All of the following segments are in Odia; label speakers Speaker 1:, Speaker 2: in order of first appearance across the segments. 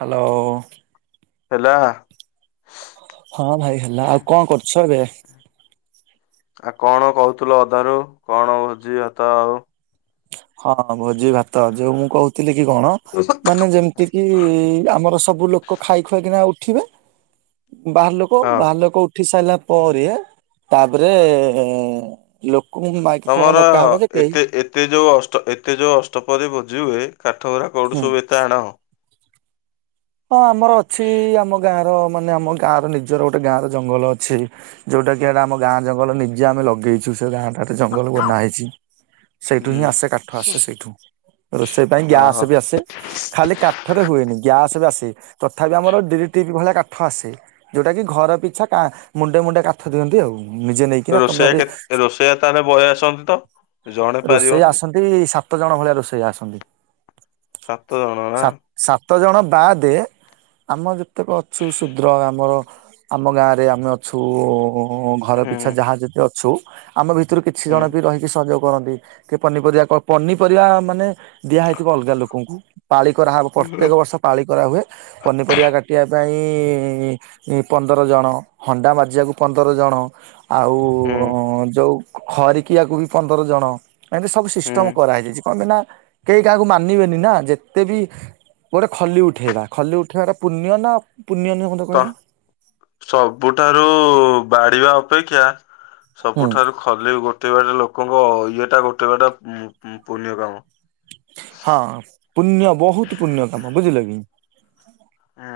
Speaker 1: ହାଲୋ।
Speaker 2: ହେଲା।
Speaker 1: ହଁ ଭାଇ ହେଲା, ଆଉ କଣ କରୁଛ ଏବେ?
Speaker 2: ଆଉ କଣ କହୁଥିଲ ଅଧାରୁ କଣ ଭୋଜି ଭାତ ଆଉ?
Speaker 1: ହଁ ଭୋଜି ଭାତ ଯୋଉ ମୁଁ କହୁଥିଲି କି କଣ
Speaker 2: [unintelligible]
Speaker 1: ମାନେ ଯେମିତି କିି ଆମର ସବୁ ଲୋକ ଖାଇ ଖୁଆ କିନା ଉଠିବେ ବାହାର ଲୋ ଲୋକ ବାହାର ଲୋକ ଉଠି ସାରିଲା ପରେ ତାପରେ ଲୋ
Speaker 2: ତମର ଏତେ ଏତେ ଯୋଉ ଅଷ୍ଟ ଏ ଏତେ ଯୋଉ ଅଷ୍ଟପହରି ଭୋଜିହୁଏ କାଠଉରା କୋଉଠୁ
Speaker 1: ହୁଁ
Speaker 2: ସବୁ ଏତେ ଆଣ?
Speaker 1: ହଁ ଆମର ଅଛି ଆମ ଗାଁ ର ମାନେ ଆମ ଗାଁର ନି ନିଜର ଗୋଟେ ଗାଁ ର ଜଙ୍ଗଲ ଅଛି, ଯୋଉଟା କିଟା ଆମ ଗାଁ ଜଙ୍ଗଲ ନିଜେ ଆମେ ଲଗେଇଛୁ ସେ ଗାଁ କାଠ ଜଙ୍ଗଲରୁ ବନା ହେଇଛି। ସେଇଠୁ
Speaker 2: ହୁଁ
Speaker 1: ହିଁ ଆସେ କାଠ ଆସେ ସେଇଠୁ ରୋଷେଇ ପାଇଁ ଗ୍ୟାସ
Speaker 2: ଓହୋ
Speaker 1: ବି ଆସେ। ଖାଲି କାଠରେ ହୁଏନି ଗ୍ୟାସ ବି ଆସେ ତଥାପି ଆମର ଡିରେଟିପ୍ ଭଳିଆ କାଠ ଆସେ। ଯୋଉଟା କି ଘର ପିଛା କା ମୁଣ୍ଡେ ମୁଣ୍ଡେ କାଠ ଦିଅନ୍ତି ଆଉ। ନିଜେ ନେଇ
Speaker 2: ରୋଷେଇଆ କେତେ ରୋଷେଇଆ ତାହେଲେ ବହେ ଆସନ୍ତି ତ? ଜଣେ
Speaker 1: ରୋଷେଇ
Speaker 2: ପାରିବନି
Speaker 1: ଆସନ୍ତି ସାତ ଜଣ ଭଳିଆ ରୋଷେଇଆ ଆସନ୍ତି।
Speaker 2: ସାତ ଜଣ ନା
Speaker 1: ସା ସାତ ଜଣ ବା ଦେ ଆମ ଯେତେକ ଅଛୁ ଶୁଦ୍ର ଆମର ଆମ ଗାଁରେ ଆମେ ଅଛୁ ଉଁ ଘର ପିଛା
Speaker 2: ହୁଁ
Speaker 1: ଯାହା ଯେତେ ଅଛୁ ଆମ ଭିତରୁ କିଛି
Speaker 2: ହୁଁ
Speaker 1: ଜଣ ବି ରହି କି ସଂଯୋଗ କରନ୍ତି କି ପନିପରିବା କଣ ପନିପରିବା ମାନେ ଦିଆହଇଥିବ ଅଲଗା ଲୋକଙ୍କୁ ପାଳି କରାହବ ପ୍ରତ୍ୟେକ ବର୍ଷ ପାଳି କରାହୁଏ ପନିପରିବା କାଟିବା ପାଇଁ ଏ ପନ୍ଦର ଜଣ ହଣ୍ଡା ମଜିବାକୁ ପନ୍ଦର ଜଣ ଆଉ
Speaker 2: ହୁଁ
Speaker 1: ଯଉଁ ଖରିକିଆକୁ ବି ପନ୍ଦର ଜଣ ଏମିତି ସବୁ
Speaker 2: ହୁଁ
Speaker 1: ସିଷ୍ଟମ କରା ହେଇଯାଇଚି କଣ କି ନା କେହି କାହାକୁ ମାନିବେନି ନା ଯେତେ ବି ଗୋଟେ ଖଲି ଉଠେଇବା ଖଲି ଉଠେଇବାଟା ପୁଣ୍ୟ ନା ପୁଣ୍ୟ ନୁହେ?
Speaker 2: ତ ସବୁଠାରୁ ବାଡିବା ଅପେକ୍ଷା
Speaker 1: ହୁଁ।
Speaker 2: ସବୁଠାରୁ ଖଲି ଗୋଟେଇବାଟା ଲୋକଙ୍କ ଇଏଟା ଗୋଟେ ବାଟା ଉଁ ଉଁ ପୁଣ୍ୟ କାମ।
Speaker 1: ହଁ ପୁଣ୍ୟ ବହୁତ ପୁଣ୍ୟ କାମ ବୁଝିଲ କି?
Speaker 2: ହୁଁ।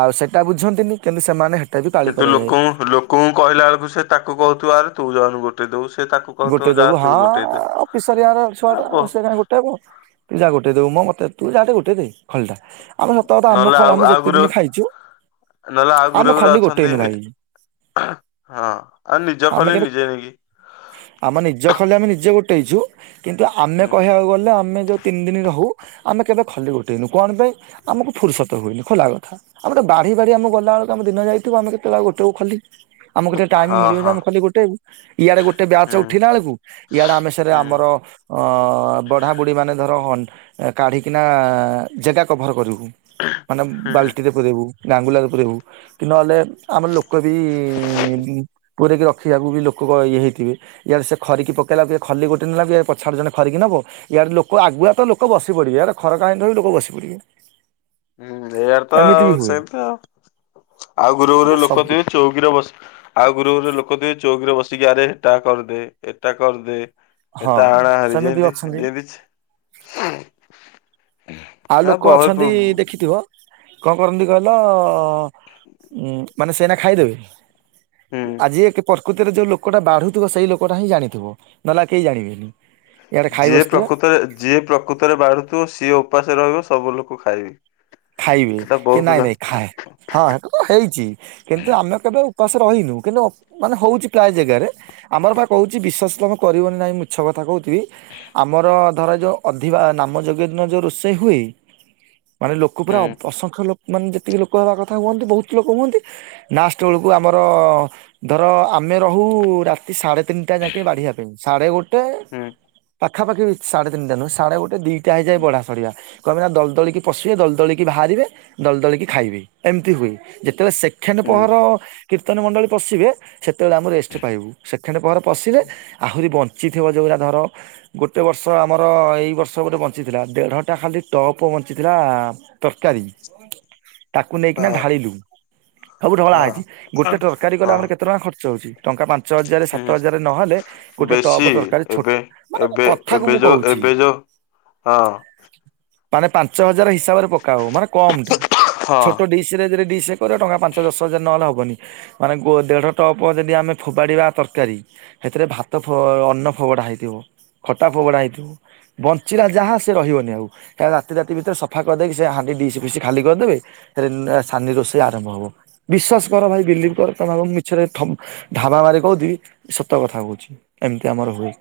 Speaker 1: ଆଉ ସେଟା ବୁଝନ୍ତିନି କିନ୍ତୁ ସେମାନେ ହେ
Speaker 2: କିନ୍ତୁ ଲୋକଙ୍କୁ ଲୋକଙ୍କୁ କହିଲା ବେଳକୁ ସେ ତାକୁ କହୁଥିବ ଆରେ ତୁ ଯାଉନୁ ଗୋଟେ ଦବୁ ସେ ତାକୁ କହୁଥିବ
Speaker 1: ଗୋଟେ
Speaker 2: ଯା
Speaker 1: ଦେବୁ
Speaker 2: ତୁ ଗୋଟେ
Speaker 1: ହଁ
Speaker 2: ଦେ
Speaker 1: ଅପିସରିଆ
Speaker 2: ଆ
Speaker 1: ଛୁଆଟା
Speaker 2: ବୋ
Speaker 1: ସେ କାଇଁ ଗୋ ଟାକୁ ତୁ ଯା ଗୋଟେଇ ଦବୁ ମୁଁ ମତେ ତୁ ଯା ଟିକିଏ ଗୋଟେଇ ଦେ।
Speaker 2: ନହେଲେ
Speaker 1: [unintelligible]
Speaker 2: ଆଉ
Speaker 1: ଆମେ
Speaker 2: ଆଉ ଗୁରେ
Speaker 1: ଯେତେଦିନ ଖାଇଛୁ
Speaker 2: ନହେଲେ ଆଉ
Speaker 1: ଆମେ
Speaker 2: ଘୁରୁ ଘରେ
Speaker 1: ଖଲି ଗୋଟେଇନୁ
Speaker 2: ଅଛନ୍ତି
Speaker 1: ଭାଇ
Speaker 2: ହେଠି ହଁ ଆଉ ନିଜ
Speaker 1: ଆମେ
Speaker 2: ଖଲି
Speaker 1: କିନ୍ତୁ
Speaker 2: ନିଜେ ନେଇକି
Speaker 1: ଆମ ନିଜ ଖଲି ଆମେ ନିଜେ ଗୋଟେଇଚୁ କିନ୍ତୁ ଆମେ
Speaker 2: ହୁଁ
Speaker 1: କହିବାକୁ ଗଲେ ଆମେ ଯଉ ତିନି ଦିନ ରହୁ ଆମେ କେବେ ଖଲି ଗୋଟେଇନୁ କଣ ପାଇଁ ଆମକୁ ଫୁର୍ସତ ହୁଏନି ଖୋଲା କଥା। ଆମେ ତ ବାଢି ବାଢି ଆମ ଗଲାବେଳୁ ଆମ ଦିନ ଯାଇଥିବ ଆମେ କେତେବେଳେ ଆଉ ଗୋଟଇବୁ ଖଲି। ଆମକୁ ଟିକେ ଟାଇମ
Speaker 2: ହଁ
Speaker 1: ମିଳିବ ଯେ
Speaker 2: ହଁ
Speaker 1: ଆମେ ଖଲି ଗୋଟେ ଇବୁ ଇଆଡେ ଗୋ ଚ
Speaker 2: ହୁଁ
Speaker 1: ଉଠିଲା ବେଳକୁ ଇଆଡେ ଆମେ ସେରେ
Speaker 2: ହୁଁ
Speaker 1: ଆମର ଅ ବଢା ବୁଢୀ ମାନେ ଧର ହଁ କାଢ଼ିକିନା ଜେଗା କଭର କରିବୁ। ମାନେ
Speaker 2: ହୁଁ।
Speaker 1: ବାଲ୍ଟିରେ ପୁରେଇବୁ ଗାଙ୍ଗୁଲାରେ ପୁରେଇବୁ କି ନହଲେ ଆମ ଲୋକବି ବି ଜି ପୁରେଇକି ରଖିବାକୁ ବି ଲୋକଗ ଇଏ ହେଇଥିବେ। ଇଆଡ଼େ ସେ ଖରିକି ପକେଇଲାକୁ ଇଏ ଖଲି ଗୋଟେ ନେଲା କି ପଛ ଆଡ଼େ ଜଣେ ଖରିକି ନେବ। ୟାଡେ ଲୋକ ଆଗୁଆ ତ ଲୋକ ବସି ପଡିବେ ୟାଡୁ ଖରକା ହେଇନଥିବ ବି ଲୋକ ବସି ପଡିବେ।
Speaker 2: ହୁଁ ଏୟାତ
Speaker 1: ଏମିତି ବି ହୁଏ
Speaker 2: ସେତ ଆଉ ଘୁରୁ ଘୁରୁ
Speaker 1: ଏରା
Speaker 2: ଲୋକ ଥିବେ
Speaker 1: ସବୁଠି
Speaker 2: ଚଉକିରେ ବସ ଆଉ ଘୁରୁ ଘରୁ ଲୋକ ଥିବେ ଚଉକିରେ ବସିକି ଆରେ ହେଟା କରିଦେ ଏଟା କରିଦେ।
Speaker 1: ହଁ
Speaker 2: ଏଟା ଆଣେ ହାରି
Speaker 1: ସେମିତି
Speaker 2: ଯେନଟି
Speaker 1: ଅଛନ୍ତି
Speaker 2: ଯେନଟି ଛି [unintelligible]
Speaker 1: ଆଉ ଲୋକ ଅଛନ୍ତି ଦେଖିଥିବ? କଣ କରନ୍ତି କହିଲ ଉ ମାନେ ସେଇନା ଖାଇଦେବେ?
Speaker 2: ହୁଁ।
Speaker 1: ଆଜି ଏକ୍ ପ ପ୍ରକୃତରେ ଯଉ ଲୋକଟା ବାଢୁଥିବ ସେଇ ଲୋକଟା ହିଁ ଜାଣିଥିବ ନହେଲେ ଆଉ କେହି ଜାଣିବେନି। ଇଆଡେ ଖାଇ
Speaker 2: ଯିଏ
Speaker 1: ବସିଥିବେ
Speaker 2: ପ୍ରକୃତରେ ଯିଏ ପ୍ରକୃତରେ ବାଢୁଥିବ ସିଏ ଉପାସ ରହିବ ସବୁ ଲୋକ ଖାଇବେ।
Speaker 1: ଖାଇବି
Speaker 2: ଏଟା
Speaker 1: କି
Speaker 2: ବହୁତ
Speaker 1: ନାଇଁ
Speaker 2: ଜା
Speaker 1: ନାଇଁ ଖା ହଁ ୟାକୁ ହେଇଛି କିନ୍ତୁ ଆମେ କେବେ ଉପାସ ରହିନୁ କିନ୍ତୁ ଅ ମାନେ ହଉଛି ପ୍ରାୟ ଜାଗାରେ ଆମର ବା କହୁଛି ବିଶ୍ୱାସ ତମେ କରିବନି ନାଇଁ ମିଛ କଥା କହୁଥିବି। ଆମର ଧର ଯୋଉ ଅଧିବା ନାମ ଯୋଗ୍ୟ ଦିନ ଯୋଉ ରୋଷେଇ ହୁଏ। ମାନେ ଲୋ କୋ ପୁରା
Speaker 2: ହୁଁ
Speaker 1: ଅସଂଖ୍ୟ ଲୋପ୍ ମାନେ ଯେତିକି ଲୋକ ହେବା କଥା ହୁଅନ୍ତି ବହୁତ ଲୋକ ହୁଅନ୍ତି ନାଷ୍ଟ ବେଳକୁ ଆମର ଧର ଆମେ ରହୁ ରାତି ସାଢ଼େ ତିନିଟା ଯାକି ବାଢିବା ପାଇଁ ସାଢେ ଗୋଟେ
Speaker 2: ହୁଁ
Speaker 1: ପାଖାପାଖି ସାଢେ ତିନିଟା ନୁହେଁ ସାଢେ ଗୋଟେ ଦି ତ୍ୟା ଯାଏ ବଢା ସରିବା କପି ନା ଦଦଳି ପଶିବେ ଦ ଦୋଳିକି ବାହାରିବେ ଦଲ ଦୋଳିକି ଖାଇବେ ଏମିତି ହୁଏ। ଯେତେବେଳେ ସେଖେଣ୍ଡ
Speaker 2: ହୁଁ
Speaker 1: ପୋହର କୀର୍ତ୍ତନ ମଣ୍ଡଳୀ ପଶିବେ ସେତେବେଳେ ଆମେ ରେଷ୍ଟ ପାଇବୁ। ସେଠଣେ ପହରେ ପଶିଲେ ଆହୁରି ବଞ୍ଚିିଥିବ ଯୋଉରା ଧର ଗୋଟେ ବର୍ଷ ଆମର ଏଇ ବର୍ଷ ଗୋଟେ ବଞ୍ଚିଥିଲା ଦେଢଟା ଖାଲି ଟପ୍ ବଞ୍ଚିଥିଲା ତରକାରୀ। ତାକୁ ନେଇକିନା
Speaker 2: ହଁ
Speaker 1: ଢାଳିଲୁ ସବୁ ଢଳା
Speaker 2: ହଁ।
Speaker 1: ହେଇଛି ଗୋଟେ ତରକାରୀ କଲେ
Speaker 2: ହଁ
Speaker 1: ଆମର କେତେ ଟଙ୍କା ଖର୍ଚ୍ଚ ହେଉଚି? ଟଙ୍କା ପାଞ୍ଚ ହଜାର ସାତ
Speaker 2: ହୁଁ
Speaker 1: ହଜାର ନହେଲେ ଗୋଟେ ଟପ୍
Speaker 2: ବେଶୀ
Speaker 1: ତରକାରୀ ଚୁ
Speaker 2: ଏବେ
Speaker 1: ମାନେ ମୋ
Speaker 2: ଏବେ
Speaker 1: କ
Speaker 2: ଏବେ ଯୋଉ ଏବେ ଯୋଉ ହଁ।
Speaker 1: ମାନେ ପାଞ୍ଚ ହଜାର ହିସାବରେ ପକା ହ ମାନେ କମ ଟା
Speaker 2: ହଁ।
Speaker 1: ଛୋଟ ଡିସ ସିରେ ଜିରେ ଡିସ କର ଟଙ୍କା ପାଞ୍ଚ ଦଶ ହଜାର ନହେଲେ ହେବନି। ମାନେ ଗୋ ଦେଢ ଟପ ଯଦି ଆମେ ଫୋପାଡ଼ିବା ତରକାରୀ ହେଁଥିରେ ଭାତ ଫୋ ଅନ୍ନ ଫୋବଡା ହେଇଥିବ ଖଟା ଫୋବଡା ହେଇଥିବ। ବଞ୍ଚିଲା ଯାହା ସେ ରହିବନି ଆଉ ତା ରାତି ରାତି ଭିତରେ ସଫା କରିଦେଇକି ସେ ହାଣ୍ଡି ଦିସ ପିସ୍ ଖାଲି କରିଦେବେ ଏରେନ୍ ସାନି ରୋଷେଇ ଆରମ୍ଭ ହବ ବିଶ୍ୱାସ କର ଭାଇ ବିଲିବ କର। ତମେ କମ ମିଛରେ ଠମ ଢାବା ମାରି କହୁଦିବି ସତ କଥା କହୁଚି। ଏମିତି ଆମର ହୁଏ।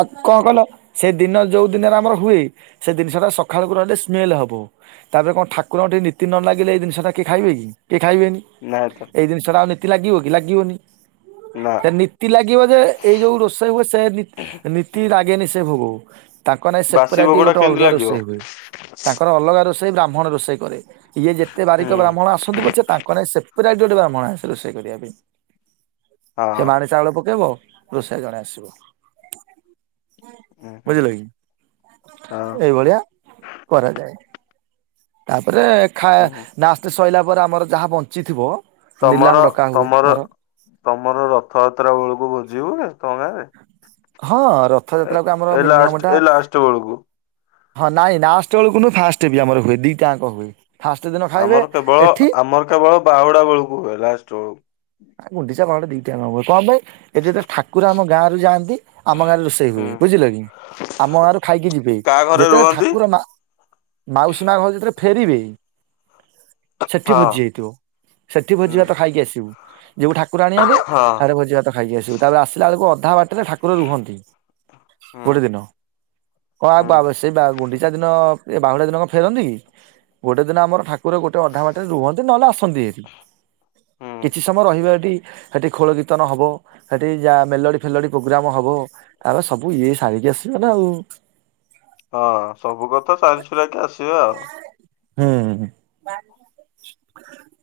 Speaker 1: ଆଉ କଁ କଲ ସେ ଦିନ ଯୋଉ ଦିନରେ ଆମର ହୁଏ ସେ ଜିନିଷ ଟା ସଖାଳକୁ ର ଟେ ସ୍ମେଲ ହବ ତାପରେ କଣ ଠାକୁରଙ୍କ ଟିକେ ନୀତି ନ ଲାଗିଲ ଏଇ ଜିନିଷ ଟା କିଏ ଖାଇବେ କି? କିଏ ଖାଇବେନି।
Speaker 2: ନାହା ତ।
Speaker 1: ଏଇ ଜିନିଟା ଆଉ ନିତି ଲାଗିବ କି ଲାଗିବନି।
Speaker 2: ନା
Speaker 1: ଏ ନୀତି ଲାଗିବ ଯେ ଏଇ ଯୋଉ ରୋଷେଇ ହୁଏ ସେ ନି ନିତ୍ ତି ରାଗେନି ସେ ଭୋଗଉ ତାଙ୍କ ନାଇଁ
Speaker 2: ବାସି
Speaker 1: ସେପେରାଟି
Speaker 2: ଭୋଗଟା
Speaker 1: ଗୋଟେ
Speaker 2: କେମିତି
Speaker 1: ଅଲଗା
Speaker 2: ଲାଗିବ?
Speaker 1: ରୋଷେଇ ହୁଏ। ତାଙ୍କର ଅଲଗା ରୋଷେଇ ବ୍ରାହ୍ମଣ ରୋଷେଇ କରେ ଇଏ ଯେତେ ବାରିକ
Speaker 2: ହୁଁ
Speaker 1: ବ୍ରାହ୍ମଣ ଆସନ୍ତୁ ପଛେ ତାଙ୍କ ନାଇଁ ସେ ପରାଇଟ ଗୋଟେ ବ୍ରାହ୍ମଣ ଆସେ ରୋଷେଇ କରିବା ପାଇଁ ସେ
Speaker 2: ହଁ
Speaker 1: ମାଣେ ଚାଉଳ ପକେଇବ ରୋଷେଇ ଜଣେ ଆସିବ।
Speaker 2: ଉଁ ହୁଁ
Speaker 1: ବୁଝିଲ କି?
Speaker 2: ହଁ
Speaker 1: ଏଇଭଳିଆ କରାଯାଏ। ତାପରେ ଖା
Speaker 2: ଉଁ ହୁଁ
Speaker 1: ଲାଷ୍ଟ୍ ସଇଲା ପରେ ଆମର ଯାହା ବଞ୍ଚିଥିବ ନିଲାମ
Speaker 2: ତମର
Speaker 1: ଡକା ହୁଏ
Speaker 2: ତମର
Speaker 1: ଧର
Speaker 2: ତମର ରଥଯାତ୍ରା ବେଳକୁ ଭୁଜୀ ହୁଏ ତମ ଗାଁରେ?
Speaker 1: ହଁ
Speaker 2: ଏ
Speaker 1: ରଥଯାତ୍ରାକୁ ଆମର
Speaker 2: ଏ ଲାଷ୍ଟ
Speaker 1: ମିନିମମ ଟା
Speaker 2: ଏ ଲାଷ୍ଟ ବେଳକୁ।
Speaker 1: ହଁ ନାଇଁ ନାଁଷ୍ଟ ବେଳକୁ ନୁହ ଫାଷ୍ଟ ଆମର ହୁଏ ଦିଟାଙ୍କ ହୁଏ। ଫାଷ୍ଟ ଦିନ ଖାଇବେ
Speaker 2: ଆମର କେବଳ
Speaker 1: ଏଠି
Speaker 2: ଆମର କେବଳ ବାହୁଡା ବେଳକୁ ହୁଏ ଲାଷ୍ଟ ବେଳୁ।
Speaker 1: ଆ ଗୁଣ୍ଡିଚା ବାହୁଡା଼ ଦିଟାଙ୍କ ହବ କଁ ପାଇଁ ଏ ଯେତେ ଠାକୁର ଆମ ଗାଁରୁ ଯାଆନ୍ତି ଆମ ଗାଁରେ ରୋସ ତେ ହୁଏ
Speaker 2: ବେଳକୁ।
Speaker 1: ବୁଝିଲ କି? ଆମ ଗାଁରୁ ଖାଇକି ଯିବେ
Speaker 2: କାହା ଘରେ
Speaker 1: ଯେତେବେଳେ
Speaker 2: ରୁହନ୍ତି?
Speaker 1: ଠାକୁର ମା ମାଉସୀ ମା ଘରୁ ଯେଥେ ଫେରିବେ ସେଠି
Speaker 2: ହଁ
Speaker 1: ଭୋଜି ହେଇଥିବ। ସେଠି ଭୋଜି
Speaker 2: ହଁ
Speaker 1: ଭାତ ଖାଇକି ଆସିବୁ। ଯିବୁ ଠାକୁର ଆଣିବା ପାଇଁ ହାଡେ ଭୋଜି ଭାତ ଖାଇକି ଆସିବୁ ତାପରେ ଆସିଲା ବେଳକୁ ଅଧା ବା ଟରେ ଠାକୁର ରୁହନ୍ତି।
Speaker 2: ହୁଁ
Speaker 1: ଗୋଡେ ଦିନ କଁ
Speaker 2: ହୁଁ
Speaker 1: ପାବ ସେ ବା ଗୁଡି ଚା ଦିନ ଏ ବାହୁଡ଼ା ଦିନକ ଫେରନ୍ତି କି? ଗୋଟେ ଦିନ ଆମର ଠାକୁର ଗୋଟେ ଅଧା ବାଟରେ ରୁହନ୍ତି ନହେଲେ ଆସନ୍ତି ଏଠି।
Speaker 2: ହୁଁ।
Speaker 1: କିଛି ସମୟ ରହିବା ଏଠି ହେଠି ଖୋଳ କୀର୍ତନ ହବ ହେଠି ଯାହା ମେଲୋଡ଼ି ଫେଲୋଡ଼ି ପ୍ରୋଗ୍ରାମ ହେବ। ଆଉ ସବୁ ଇଏ ଶାରିକି ଆସିବେ ନା ଆଉ।
Speaker 2: ହଁ ସବୁ କଥା ସାରି ସୁରାକି ଆସିବା ଆଉ।
Speaker 1: ହୁଁ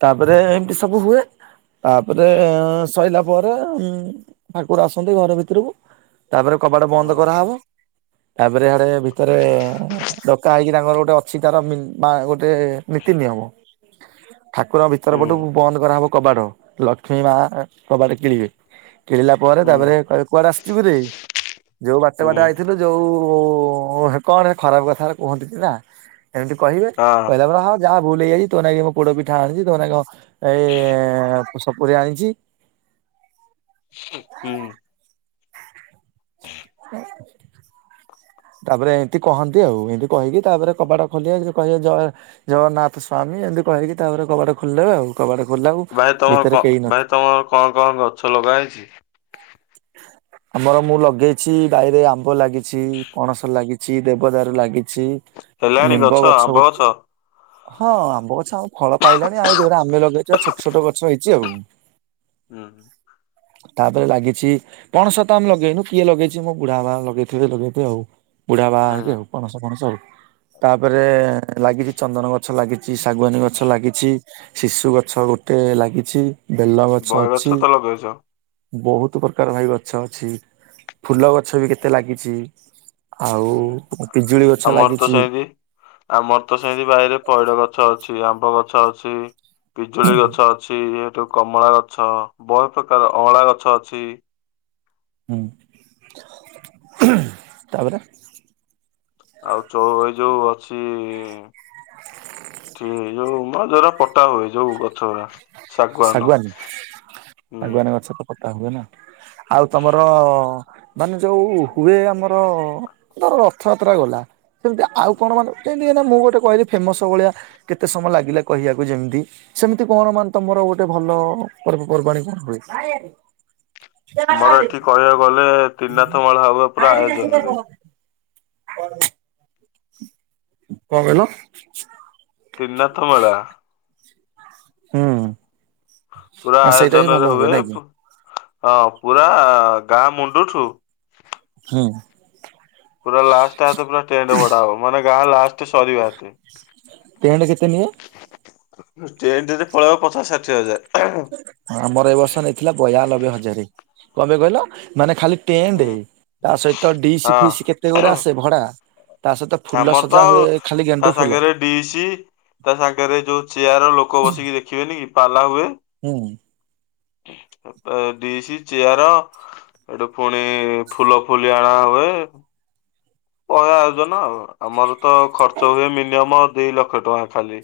Speaker 1: ତାପରେ ଏମିତି ସବୁ ହୁଏ ତାପରେ ସଇଲା ପରେ ଉମ ଠାକୁର ଆସନ୍ତି ଘର ଭିତରକୁ ତାପରେ କବାଟ ବନ୍ଦ
Speaker 2: ହୁଁ
Speaker 1: କରାହବ। ତାପରେ ଇଆଡେ ଭିତରେ ଡକା ହେଇକି ତାଙ୍କର ଗୋଟେ ଅଛି ତାର ବିନ୍ ବା ଗୋଟେ ନୀତି ନିୟମ। ଠାକୁର ଭିତର ପଟୁ
Speaker 2: ହୁଁ
Speaker 1: ବନ୍ଦ କରାହବ କବାଟ ଲକ୍ଷ୍ମୀ ମା କବାଟ କିଳିବେ। କିଳିଲା ପରେ
Speaker 2: ହୁଁ
Speaker 1: ତାପରେ କହିବେ କୁଆଡେ ଆସିଚୁ କିରେ। ଯଉ ବାଟେ ବାଟେ
Speaker 2: ହୁଁ
Speaker 1: ଆଇଥିଲୁ ଯଉ ହେ କଣ ଖରାପ୍ କଥା କୁହନ୍ତିନି ନା। ଏମିତି କହିବେ କହିଲା
Speaker 2: ହଁ
Speaker 1: ପରେ ହ ଯାହା ଭୁଲ୍ ହେଇଯାଇଚି ତୋ ନାଗି ମୁଁ ପୋଡ ପିଠା ଆଣିଚି ତୋ ନାଗି ହଁ ଏଇ ସପୁରୀ ଆଣିଚି।
Speaker 2: ହୁଁ।
Speaker 1: ତାପରେ ଏମିତି କହନ୍ତି ଆଉ ଏମିତି କହିକି ତାପରେ କବାଟ ଖୋଲିବେ କହିବେ ଜୟ ଜଗନ୍ନାଥ ସ୍ବାମୀ ଏମିତି କହିକି ତାପରେ କବାଟ ଖୋଲିଦେବେ ଆଉ କବାଟ ଖୋଲିଲାକୁ ଆଉ ଭିତରେ କେହି ନ
Speaker 2: କଣ୍ କଣ୍ ଗଛ ଲଗା ହେଇଚି?
Speaker 1: ଆମର ମୁଁ ଲଗେଇଚି ବାଇରେ ଆମ୍ବ ଲାଗିଚି ପଣସ ଲାଗିଚି ଦେବଦାରୁ ଲାଗିଚି। ଲିମ୍ବ ଗଛ ଗୋଟେ ହଁ ଆମ୍ବ ଗଛ ଆମ ଫଳ ପାଇଲାଣି ଆଉ ଯଉରା ଆମେ ଲଗେଇଚୁ ହେରା ଛୋଟ ଛୋଟ ଗଛ ହେଇଚି ଆଉ।
Speaker 2: ହୁଁ
Speaker 1: ତାପରେ ଲାଗିଛି ପଣସ ତ ଆମେ ଲଗେଇନୁ କିଏ ଲଗେଇଚି ମୁଁ ବୁଢା ବା ଲଗେଇଥିବେ -ଲଗେଇଥିବେ ଆଉ। ବୁଢା ବାହା ହେକେ
Speaker 2: ହୁଁ
Speaker 1: ଆଉ ପଣସ ପଣସ ଆଉ। ତାପରେ ଲାଗିଚି ଚନ୍ଦନ ଗଛ ଲାଗିଚି ଶାଗୁଆନୀ ଗଛ ଲାଗିଚି। ଶିଶୁ ଗଛ ଗୋଟେ ଲାଗିଚି ବେଲ ଗଛ
Speaker 2: ବହେ
Speaker 1: ଅଛି
Speaker 2: ତ ଲଗେଇଛ।
Speaker 1: ବହୁତ୍ ପ୍ର କାର ଭାଇ ଗଛ ଅଛି ଫୁଲ ଗଛ ବି କେତେ ଲାଗିଚି ଆଉ ପିଜୁଳି ଗଛ
Speaker 2: ଆମର ତ
Speaker 1: ଲାଗିଚି।
Speaker 2: ସେମିତି ଆମର ତ ସେନ୍ତି ବାଇରେ ପଇଡ଼ ଗଛ ଅଛି ଆମ୍ବ ଗଛ ଅଛି। ପିଜୁଳି ଗଛ ଅଛି ହେଠୁ କମଳା ଗଛ ବହୁତ୍ ପ୍ରକାର ଅଁଳା ଗଛ ଅଛି।
Speaker 1: ହୁଁ ତାପରେ?
Speaker 2: ଆଉ ଚୋ-ଏଇ ଯଉ ଅଛି ଠିକ୍ ଯଉ ମ ଯଉରା ପଟା ହୁଏ ଯଉ ଗଛ ଗୁଡା।
Speaker 1: ଶାଗୁଆନ୍- ଶାଗୁଆନ୍ ଗଛ ତ ପଟା ହୁଏ ନା। ଆଉ ତମର ମାନେ ଯଉ ହୁଏ ଆମର ଧର ରଥଯାତ୍ରା ଗଲା ସେମିତି ଆଉ କଣ ମାନେ ଯେମିତି ନା ମୁଁ ଗୋଟେ କହିଲି ଫେମସ ଭଳିଆ କେତେ ସମୟ ଲାଗିଲା କହିବାକୁ ଯେମିତି ସେମିତି କଣ ମାନେ ତମର ଗୋଟେ ଭଲ ପର୍ବପର୍ବାଣୀ କଣ ହୁଏ?
Speaker 2: ଆମର ଏଠି କହିବାକୁ ଗଲେ ତ୍ରିନାଥ ମେଳା ହୁଏ ପୁରା
Speaker 1: କଣ
Speaker 2: ଆୟୋଜନରେ।
Speaker 1: [inaudible] କଣ୍ କହିଲ?
Speaker 2: ତ୍ରିନାଥମେଳା।
Speaker 1: ହୁଁ।
Speaker 2: ପୁରା
Speaker 1: ସେଇଟା ହିଁ ଭଲ
Speaker 2: ଆୟୋଜନରେ ହୁଏ
Speaker 1: ନାଇଁ କି
Speaker 2: ହଁ ପୁରା ଗାଁ ମୁଣ୍ଡଠୁ
Speaker 1: ହୁଁ।
Speaker 2: ପୁରା ଲାଷ୍ଟ୍ ହାତ ପୁରା ଟେଣ୍ଟ୍ ମଡା ହବ ମାନେ ଗାଁ ଲାଷ୍ଟ ସରିବା ଏତେ
Speaker 1: ଟେଣ୍ଟ୍ କେତେ ନିଏ?
Speaker 2: ଟେଣ୍ଟ୍ ରେ ପଳେଇବ ପଚାଶ ଷାଠିଏ ହଜାରେ।
Speaker 1: ଆମର ଏ ବର୍ଷ ନେଇଥିଲା ବୟାନବେ ହଜାରେ କଣ ପାଇଁ କହିଲ ମାନେ ଖାଲି
Speaker 2: ହୁଁ
Speaker 1: ଟେଣ୍ଟ୍ ତା ସହିତ ଡିସ୍
Speaker 2: ହଁ
Speaker 1: ଫିସ୍ କେତେ ଗୁରେ ଆସେ ଭଡା। ତା ସହିତ ଫୁଲ
Speaker 2: ଆମର ତ
Speaker 1: ସଜା
Speaker 2: ଆଉ
Speaker 1: ହୁଏ ଖାଲି
Speaker 2: ତା
Speaker 1: ଗେଣ୍ଡୁ ଫୁଲ।
Speaker 2: ସାଙ୍ଗରେ ଡିସି ତା ସାଙ୍ଗରେ ଯଉ ଚେୟାର ଲୋ ଲୋକ ବସିକି ଦେଖିବେନି କି ପାଲା ହୁଏ।
Speaker 1: ହୁଁ।
Speaker 2: ଏ ଡିସି ଚେୟାର ଏଠୁ ପୁଣି ଫୁଲ ଫୁଲି ଅଣା ହୁଏ। ପହିବା ଆୟୋଜନ ଆଉ ଆମର ତ ଖର୍ଚ୍ଚ ହୁଏ ମିନିମମ ଦି ଲକ୍ଷ ଟଙ୍କା ଖାଲି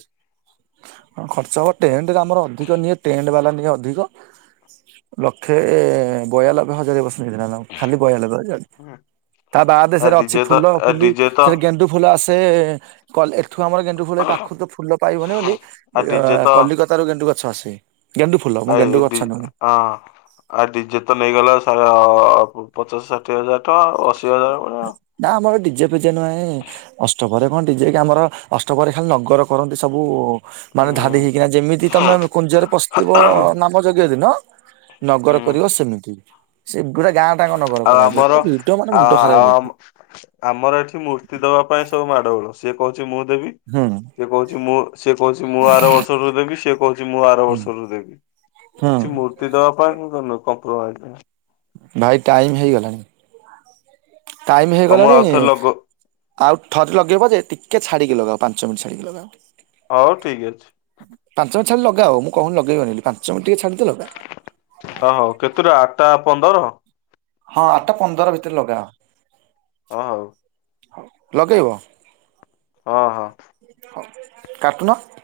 Speaker 1: ହଁ ଖର୍ଚ୍ଚ ହବ ଟେଣ୍ଟରେ ଆମର ଅଧିକ ନିଏ ଟେଣ୍ଟ ବାଲା ନିଏ ଅଧିକ ଲକ୍ଷେ ବୟାନବେ ହଜାର ଏ ବର୍ଷ ହେଇଥିଲା ନା ଖାଲି ବୟାନବେ ହଜାର ତା ବାଦ
Speaker 2: ଆ
Speaker 1: ସେରା ଅଛି
Speaker 2: ଡିଜେ ତ
Speaker 1: ଫୁଲ
Speaker 2: ଆ
Speaker 1: ଫୁଲି
Speaker 2: ଡିଜେ ତ
Speaker 1: ସେ ଗେଣ୍ଡୁ ଫୁଲ ଆସେ ଏଠୁ ଆମର ଗେଣ୍ଡୁ ଫୁଲ ଏ ପାଖରୁ ତ ଫୁଲ ପାଇବନି ବୋଲି
Speaker 2: ଆ ଡିଜେ ତ
Speaker 1: କଲିକତା ତାର ଗେଣ୍ଡୁ ଗଛ ଆସେ ଗେଣ୍ଡୁ ଫଲ ମୁଁ ଗେଣ୍ଡୁ ଗଛ
Speaker 2: ଡି
Speaker 1: ନୁହେଁ
Speaker 2: ହଁ। ଆ ଡିଜେ ତ ନେଇଗଲା ସାର ପଚାଶଷା ଠିଏ ହଜାର ଟଙ୍କା ଅଶି ହଜାର ବଢିଆ
Speaker 1: ନା ଆମର ଡିଜେ ଫିଜେ ନୁହେଁ ଅଷ୍ଟପହରୀରେ କଣ ଡିଜେ କି ଆମର ଅଷ୍ଟପହରୀରେ ଖାଲି ନଗର କରନ୍ତି ସବୁ
Speaker 2: ହୁଁ
Speaker 1: ମାନେ ଧାଡ଼ି ହେଇକିନା ଯେମିତି
Speaker 2: ହୁଁ।
Speaker 1: ତମେ
Speaker 2: ଆଉ
Speaker 1: କୁଞ୍ଜରେ ପଶିଥିବ ନାମ ଯଜ୍ଞ ଦିନ ନଗର କରିବ ସେମିତି ସେ ଗୁରା ପୁରା ଗାଁ ଟାଙ୍କ ନଗର କରାଯିବ
Speaker 2: ଆମର
Speaker 1: ପୁରା ମାନେ
Speaker 2: ଆ
Speaker 1: ମୁଣ୍ଡ ଖରାପ
Speaker 2: ଆଉ
Speaker 1: ଭିଡ ହୁଁ
Speaker 2: ଆମର ଏଠି ମୂର୍ତ୍ତି ଦବା ପାଇଁ ସବୁ ମାଡ଼ଗୋଳ ସିଏ କହୁଛି ମୁଁ ଦେବି
Speaker 1: ହୁଁ
Speaker 2: ସେ କହୁଛି ମୁଁ ସେ କହୁଛି ମୁଁ ଆର ବର୍ଷରୁ ଦେବି ସେ କହୁଛି ମୁଁ ଆର ବର୍ଷରୁ ଦେବି।
Speaker 1: ହୁଁ।
Speaker 2: କିଛି ମୂର୍ତ୍ତି ଦେବା ପାଇଁ ନୋ କମ୍ପ୍ରୋମାଇଜ
Speaker 1: ଭାଇ ଟାଇମ୍ ହେଇଗଲା। ଟାଇମ
Speaker 2: ଆଉ ମୁଁ
Speaker 1: ହେଇଗଲାଣି
Speaker 2: ଆଉଥରେ ଲଗ
Speaker 1: ଆଉ ଥରେ ଲଗେଇବ ଯେ ଟିକେ ଛାଡିକି ଲଗାଅ ପାଞ୍ଚ ମିନିଟ୍ ଛାଡିକି ଲଗାଅ।
Speaker 2: ହଉ ଠିକ ଅଛି।
Speaker 1: ପାଞ୍ଚ ମିନିଟ ଛାଡି ଲଗାଅ ମୁଁ କହୁନି ଲଗେଇବନି ବୋଲି ପାଞ୍ଚ ମିନିଟ ଟିକେ ଛାଡି ଦିଅ ଲଗାଅ।
Speaker 2: ହଉ ହଉ କେତେଟା ଆଠଟା ପନ୍ଦର।
Speaker 1: ହଁ ଆଠଟା ପନ୍ଦର ଭିତରେ ଲଗାଅ।
Speaker 2: ହଁ ହଉ।
Speaker 1: ଲଗେଇବ।
Speaker 2: ହଁ ହଁ।
Speaker 1: କାଟୁନ।